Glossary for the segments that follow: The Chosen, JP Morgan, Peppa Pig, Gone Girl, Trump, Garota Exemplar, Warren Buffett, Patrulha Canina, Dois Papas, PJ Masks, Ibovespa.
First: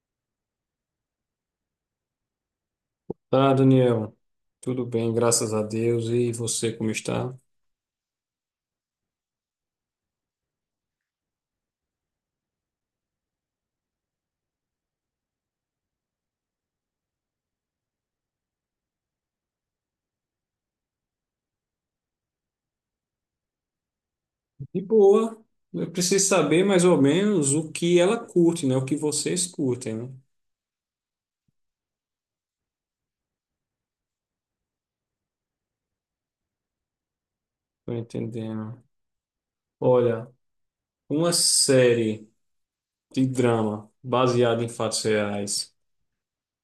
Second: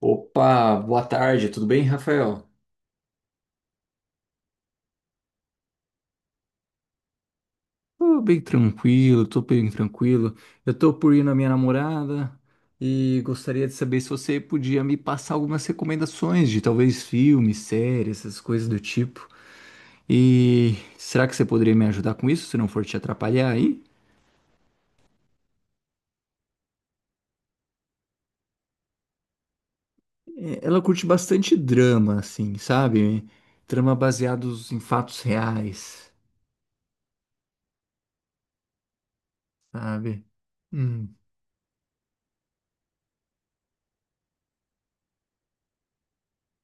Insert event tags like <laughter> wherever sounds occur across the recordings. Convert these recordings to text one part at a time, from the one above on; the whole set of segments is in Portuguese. Opa, boa tarde, tudo bem, Rafael? Tá, Daniel. Tudo bem, graças a Deus. E você, como está? Tô bem tranquilo, tô bem tranquilo. Eu tô por ir na minha namorada e gostaria de saber se você podia me passar algumas recomendações de talvez filmes, séries, essas coisas do tipo. E será que você poderia me ajudar com isso, se não for te atrapalhar aí? De boa. Eu preciso saber mais ou menos o que ela curte, né? O que vocês curtem, né? É, ela curte bastante drama, assim, sabe? Drama baseados em fatos reais, Tô entendendo. sabe? Olha, Hum, uma série de drama baseada em fatos reais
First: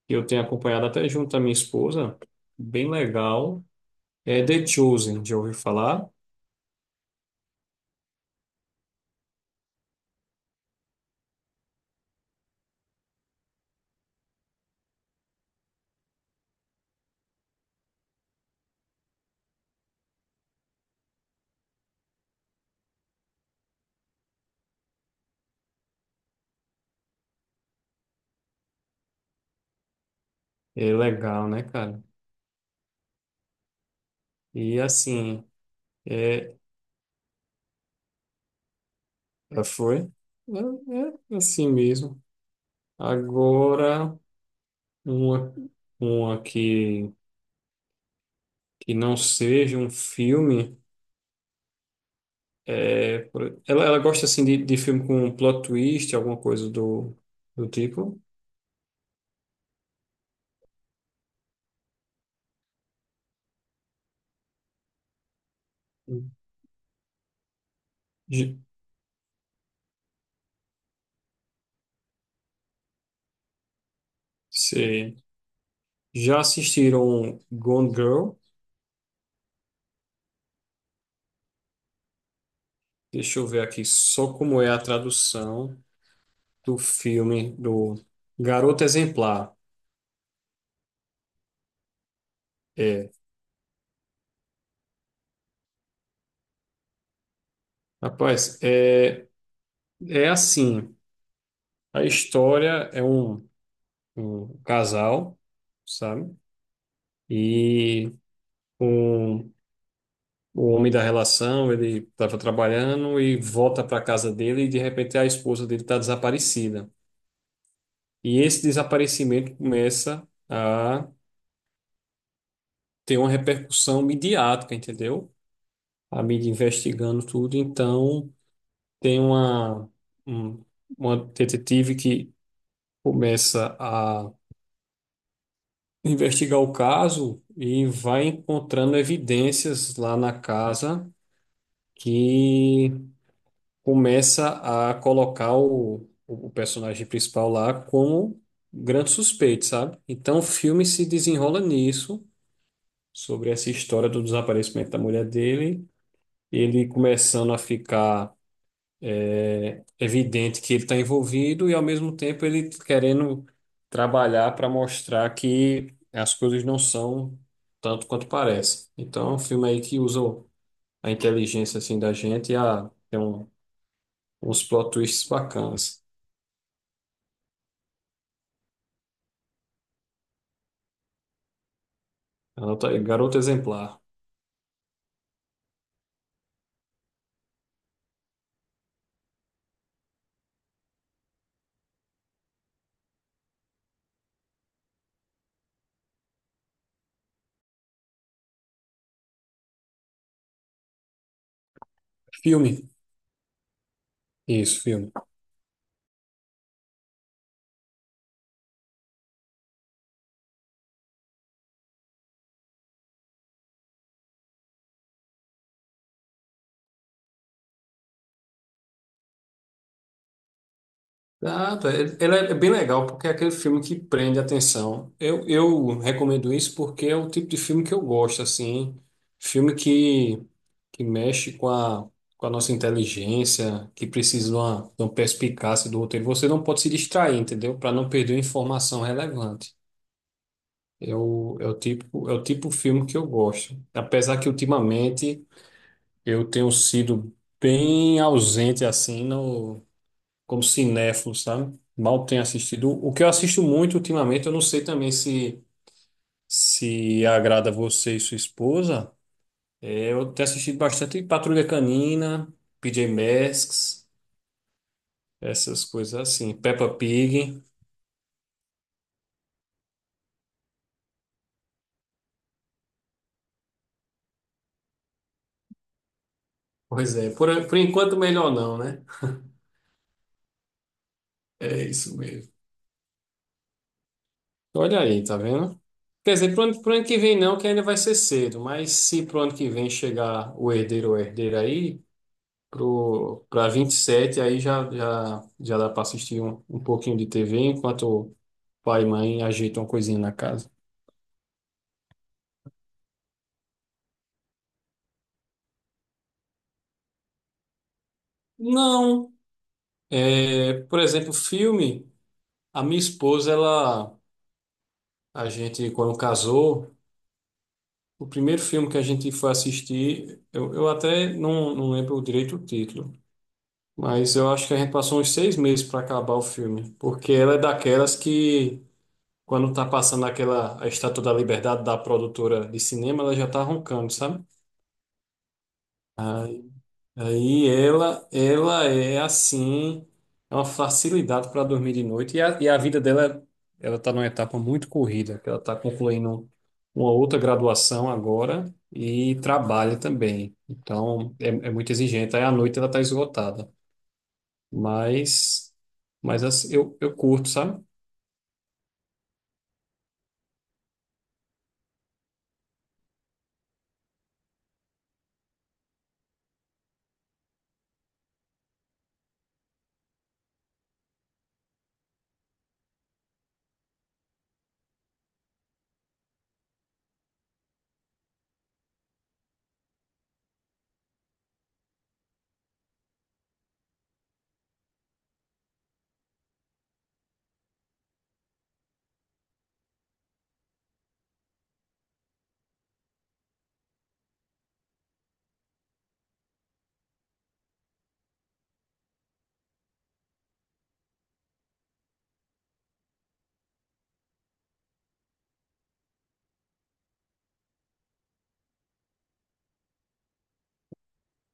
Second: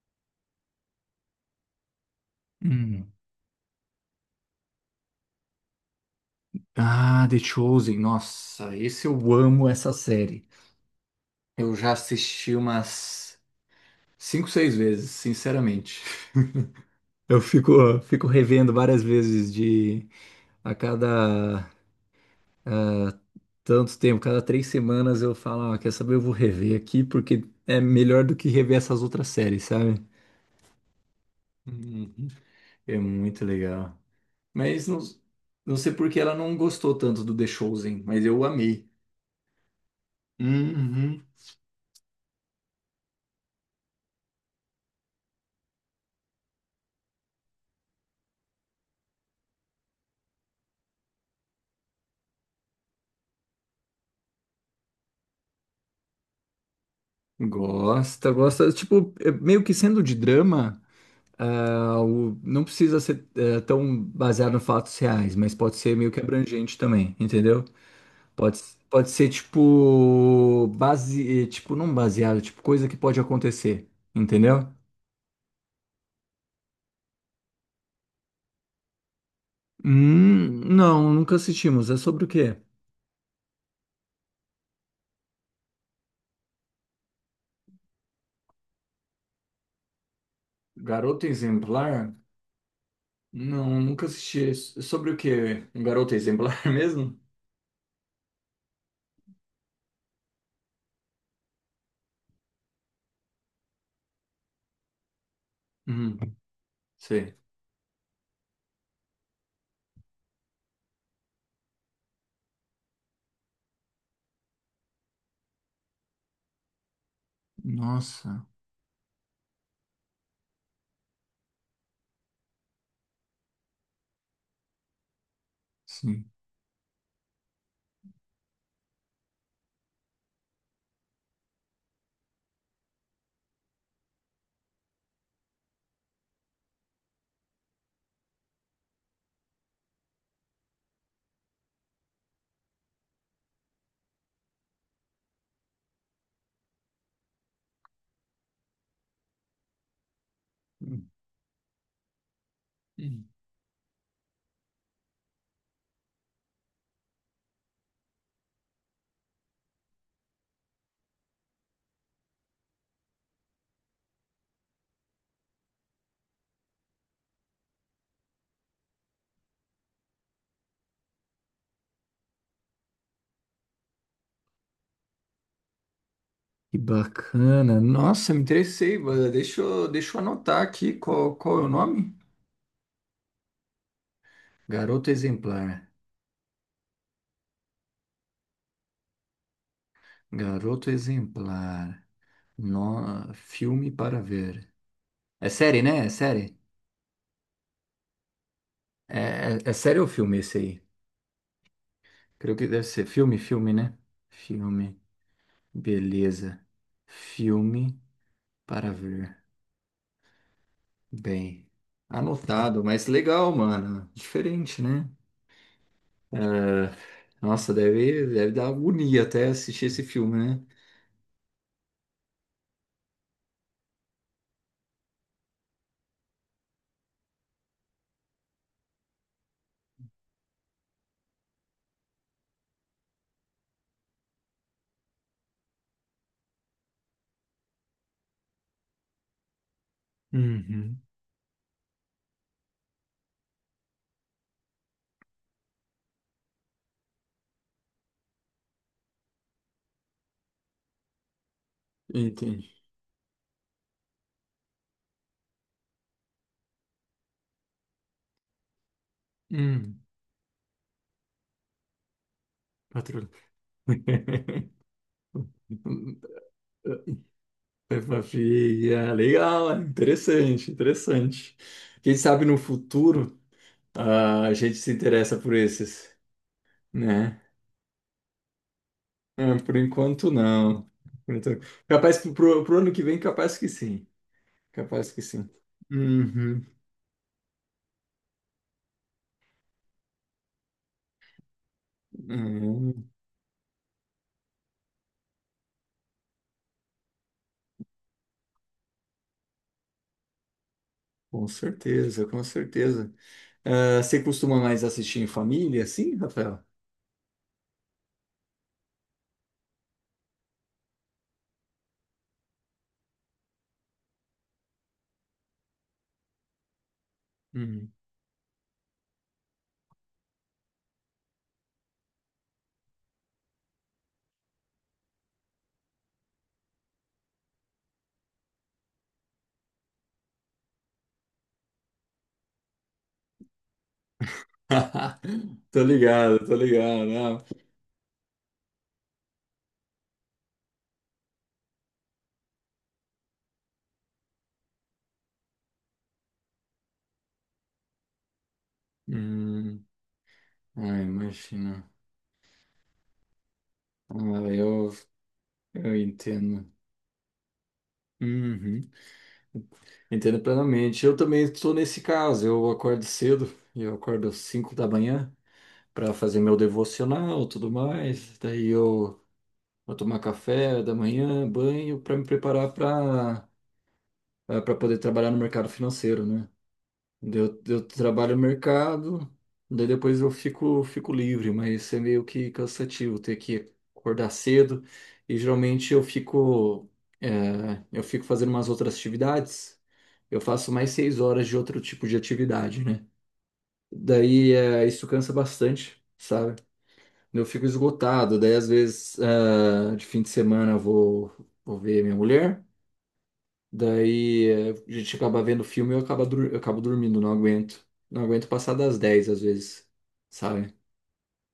que eu tenho acompanhado até junto à minha esposa, bem hum. legal. É The Chosen, já ouviu falar? Ah, The Chosen. Nossa, esse eu amo essa série. Eu já assisti umas cinco, seis vezes, sinceramente. <laughs> Eu fico, fico revendo várias vezes de a cada tanto tempo, cada três semanas eu falo, ah, quer saber, eu vou rever aqui porque é melhor do que rever essas outras séries, sabe? É legal, né, cara? Uhum. É muito legal. E Mas não, assim, não sei por que ela é, não gostou tanto do The Chosen, mas eu amei. é, foi? Uhum. É assim mesmo. Agora. Uma, uma que não seja um filme. É, ela gosta assim de filme com um plot twist, alguma coisa do tipo. Gosta, gosta. Tipo, é meio que sendo de drama, ah, não precisa ser tão baseado em fatos reais, mas pode ser meio que abrangente também, entendeu? J- Pode, pode ser tipo, base, tipo, não baseado, tipo, coisa que pode acontecer, entendeu? Cê já assistiram Gone Girl? Não, nunca assistimos. É sobre o quê? Deixa eu ver aqui só como é a tradução do filme do Garota Exemplar. Garota Exemplar? É, Não, nunca assisti. É sobre o quê? Um garoto exemplar <laughs> mesmo? rapaz, é assim. A história é um casal, Hum, sabe? sei. E um o homem da relação, ele estava trabalhando e volta para casa dele e de repente a esposa dele está desaparecida. E Nossa, esse desaparecimento começa a ter uma repercussão midiática, entendeu? A sim. mídia investigando tudo, então tem um- uma detetive que começa a investigar o caso e vai encontrando evidências lá na casa que começa a colocar o personagem principal lá como grande suspeito, sabe? Então o filme se desenrola nisso, sobre essa história do desaparecimento da mulher dele, ele começando a ficar evidente que ele está envolvido e ao mesmo tempo ele querendo trabalhar para mostrar que as coisas não são tanto quanto parece. Então é um filme aí que usa a inteligência assim da gente uns plot twists bacanas. Que bacana. Nossa, me interessei. Bada. Deixa eu anotar aqui qual, qual é o nome? Anota aí, Garota Exemplar. Garoto Exemplar. Garoto Exemplar. No... Filme para ver. É série, né? É série? É, é série ou filme esse aí? Creio que Filme. deve ser filme, filme, né? Isso, Filme. filme. Beleza. Filme para ver. Bem, anotado, mas legal, mano. Diferente, né? É, nossa, deve dar agonia até assistir esse filme, né? Ah, tá. Ele é bem legal porque é aquele filme que prende a atenção. Eu recomendo isso porque é o tipo de filme que eu gosto, assim. Filme que mexe com a nossa inteligência, que precisa de uma perspicácia do roteiro. Você não pode se distrair, entendeu? Para não perder uma informação relevante. Uhum. É o tipo de filme que eu gosto. Apesar que ultimamente. Eu tenho sido bem ausente assim no como cinéfilo, sabe? Mal tenho Entendi. assistido. O que eu assisto muito ultimamente, eu não sei também se agrada a você e sua esposa. Hum, É, eu tenho assistido bastante Patrulha Canina, PJ patrulha. Masks, <laughs> essas coisas assim, Peppa Pig. Peppa Pig, ah, legal, ah, interessante, interessante. Quem sabe no futuro ah, a gente se interessa por esses, Pois é, né? por enquanto melhor não, né? Ah, por enquanto não. Por É isso capaz que mesmo. Pro ano que vem, capaz que sim. Olha Capaz que aí, tá sim. vendo? Quer dizer, pro Uhum. ano, pro ano que vem não, que ainda vai ser cedo, mas se pro ano que vem chegar o herdeiro ou herdeira aí, Uhum. pra 27 aí já dá para assistir um pouquinho de TV enquanto o pai e mãe ajeitam uma coisinha na casa. Com certeza, com certeza. Ah, você costuma mais assistir em família, sim, Rafael? Não, é, por exemplo, filme, a minha esposa, ela, a gente quando casou, o primeiro filme que a gente foi assistir, eu até não lembro direito o título, mas eu acho que a gente passou uns 6 meses para acabar o filme, porque ela é daquelas que quando tá passando aquela a Estátua da Liberdade da produtora de cinema, ela já tá roncando, sabe? <laughs> Tô ligado, tô ligado. Ah, Aí ela é assim, é uma facilidade para dormir de noite. E a vida dela, ela está numa etapa muito corrida, que ela está concluindo uma outra graduação agora e hum, trabalha também. ah, Então, é imagina. muito exigente. Aí à noite ela está esgotada. Ah, eu, Mas, eu mas entendo. assim, eu curto, sabe? Uhum. Entendo plenamente. Eu também estou nesse caso. Eu acordo cedo, eu acordo às 5 da manhã para fazer meu devocional, tudo mais. Daí eu vou tomar café da manhã, banho, para me preparar para para poder trabalhar no mercado financeiro, né? Daí eu trabalho no mercado, daí depois eu fico, fico livre, mas é meio que cansativo ter que acordar cedo. E geralmente eu fico, é, eu fico fazendo umas outras atividades. Eu faço mais seis horas de outro tipo de atividade, né? Daí é, isso cansa bastante, sabe? Eu fico esgotado. Daí às vezes, é, de fim de semana, vou ver minha mulher. Daí a gente acaba vendo filme e eu acabo, eu acabo dormindo, não aguento. Não aguento passar das 10 às vezes, sabe?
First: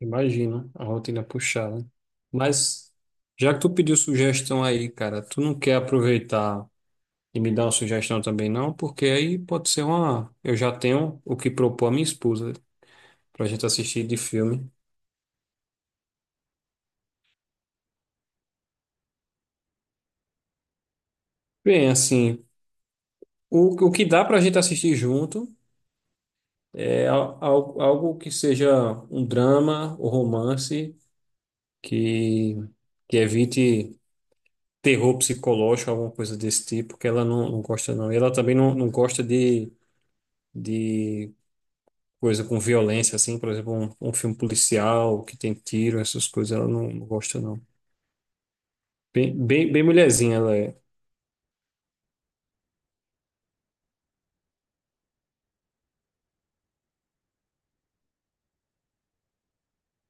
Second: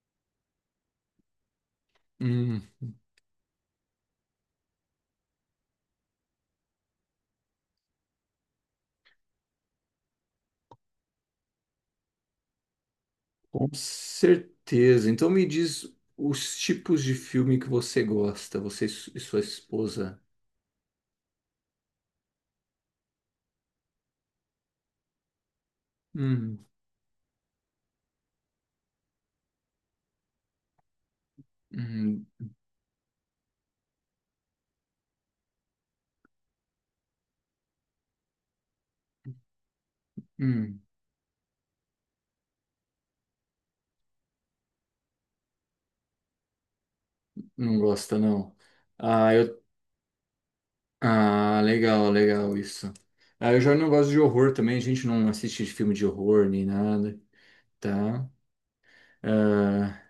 Imagino a rotina puxada. Hum, Mas, já que tu pediu sugestão aí, cara, tu não quer aproveitar. E me dá uma sugestão também, não, porque aí pode ser uma. Eu já tenho o que propor a minha esposa pra gente com assistir de filme. certeza. Então me diz os tipos de filme que você gosta, você e e sua esposa. Bem, assim, o que dá pra gente assistir junto Hum, é algo que seja um drama ou romance hum, que, que evite terror psicológico, alguma coisa desse tipo, que ela não gosta, não. E ela também não gosta de, hum, de coisa com violência, assim, por exemplo, um filme policial que tem tiro, essas coisas, ela não gosta, não. não gosta, não. Ah, Bem, eu... bem, bem mulherzinha ela é. Ah, legal, legal isso. Ah, eu já não gosto de horror também, a gente não assiste filme de horror nem nada, tá? Ah,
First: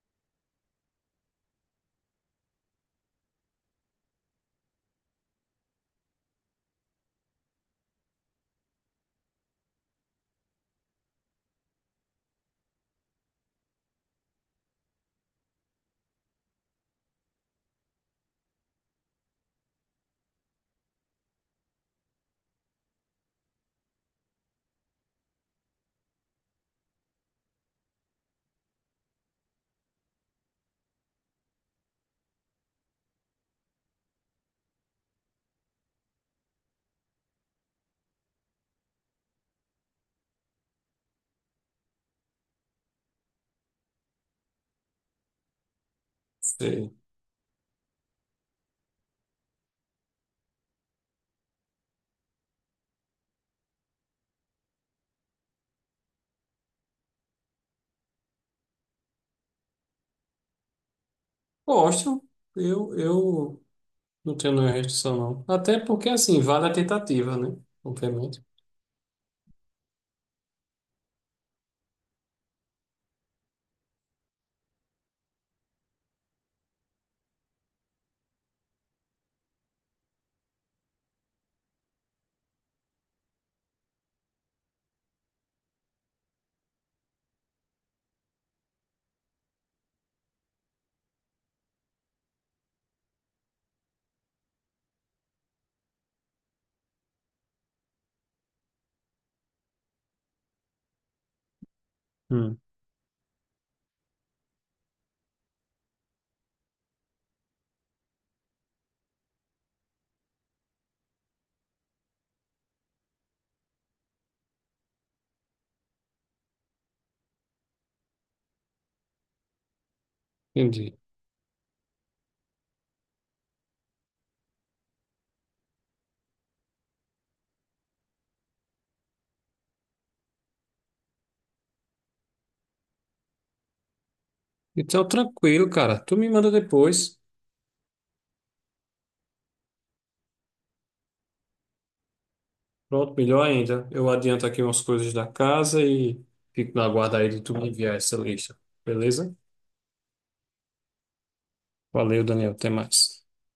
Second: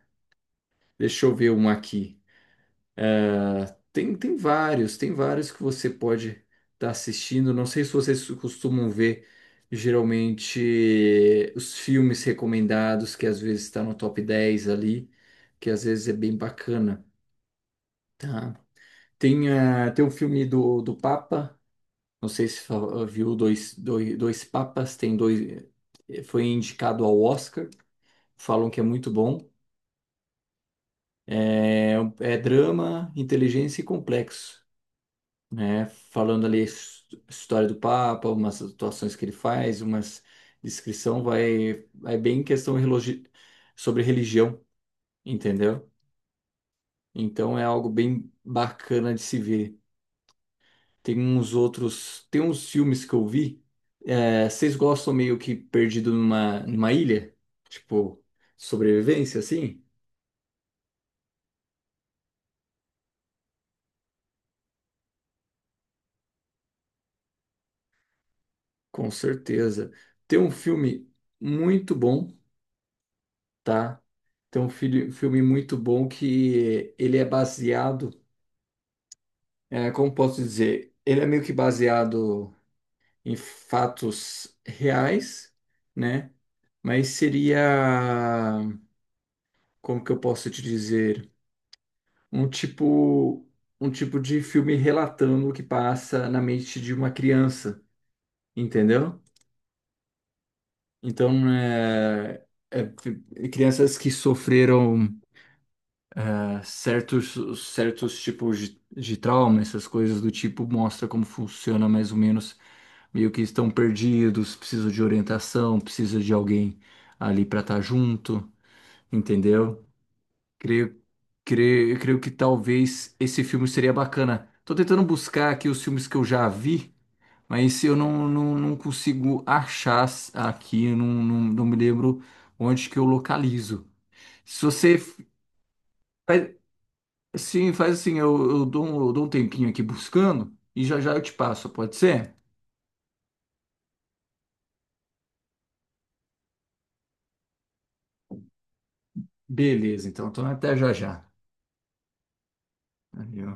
deixa eu ver um aqui. Tem vários que você pode estar assistindo. Não sei se vocês costumam ver geralmente os filmes recomendados, que às vezes está no top 10 ali, que às vezes é bem bacana, tá? Tem, ah, tem um filme do, do Papa, não sei se ah, viu dois, dois Papas, tem dois, foi indicado ao Oscar, falam que é muito bom. É, é drama, inteligência e complexo. Né? Falando ali a história do Papa, umas atuações que ele faz, umas descrição vai é bem questão sobre religião, entendeu? Sei. Então é algo bem bacana de se ver. Tem uns filmes que eu vi. É, vocês gostam meio que perdido numa ilha, tipo sobrevivência, assim? Gosto. Eu não tenho nenhuma restrição, não. Até porque, assim, vale a tentativa, né? Obviamente. Com certeza. Tem um filme muito bom, tá? Tem um filme muito bom que ele é baseado. É, como posso dizer, ele é meio que baseado em fatos reais, né? Mas seria, como que eu posso te dizer, um tipo, um tipo de filme relatando o que passa na mente de uma criança, entendeu? Então, Hum, é, crianças que sofreram certos tipos de trauma, essas coisas do tipo, mostra como funciona mais ou menos, meio que estão perdidos, precisa de orientação, precisa de alguém ali para estar junto, entendeu? Creio, entendi. Creio que talvez esse filme seria bacana. Tô tentando buscar aqui os filmes que eu já vi, mas eu não, não, não consigo achar aqui, eu não, não, não me lembro onde que eu localizo. Se você Então, tranquilo, cara. Tu me manda depois. sim, faz assim, eu dou um tempinho aqui buscando e já já eu te passo, pode ser? Pronto, melhor ainda. Eu adianto aqui umas coisas da casa e fico na guarda aí de tu me enviar essa lista. Beleza? Beleza, então, então até já já. Valeu, Daniel. Até mais. Valeu.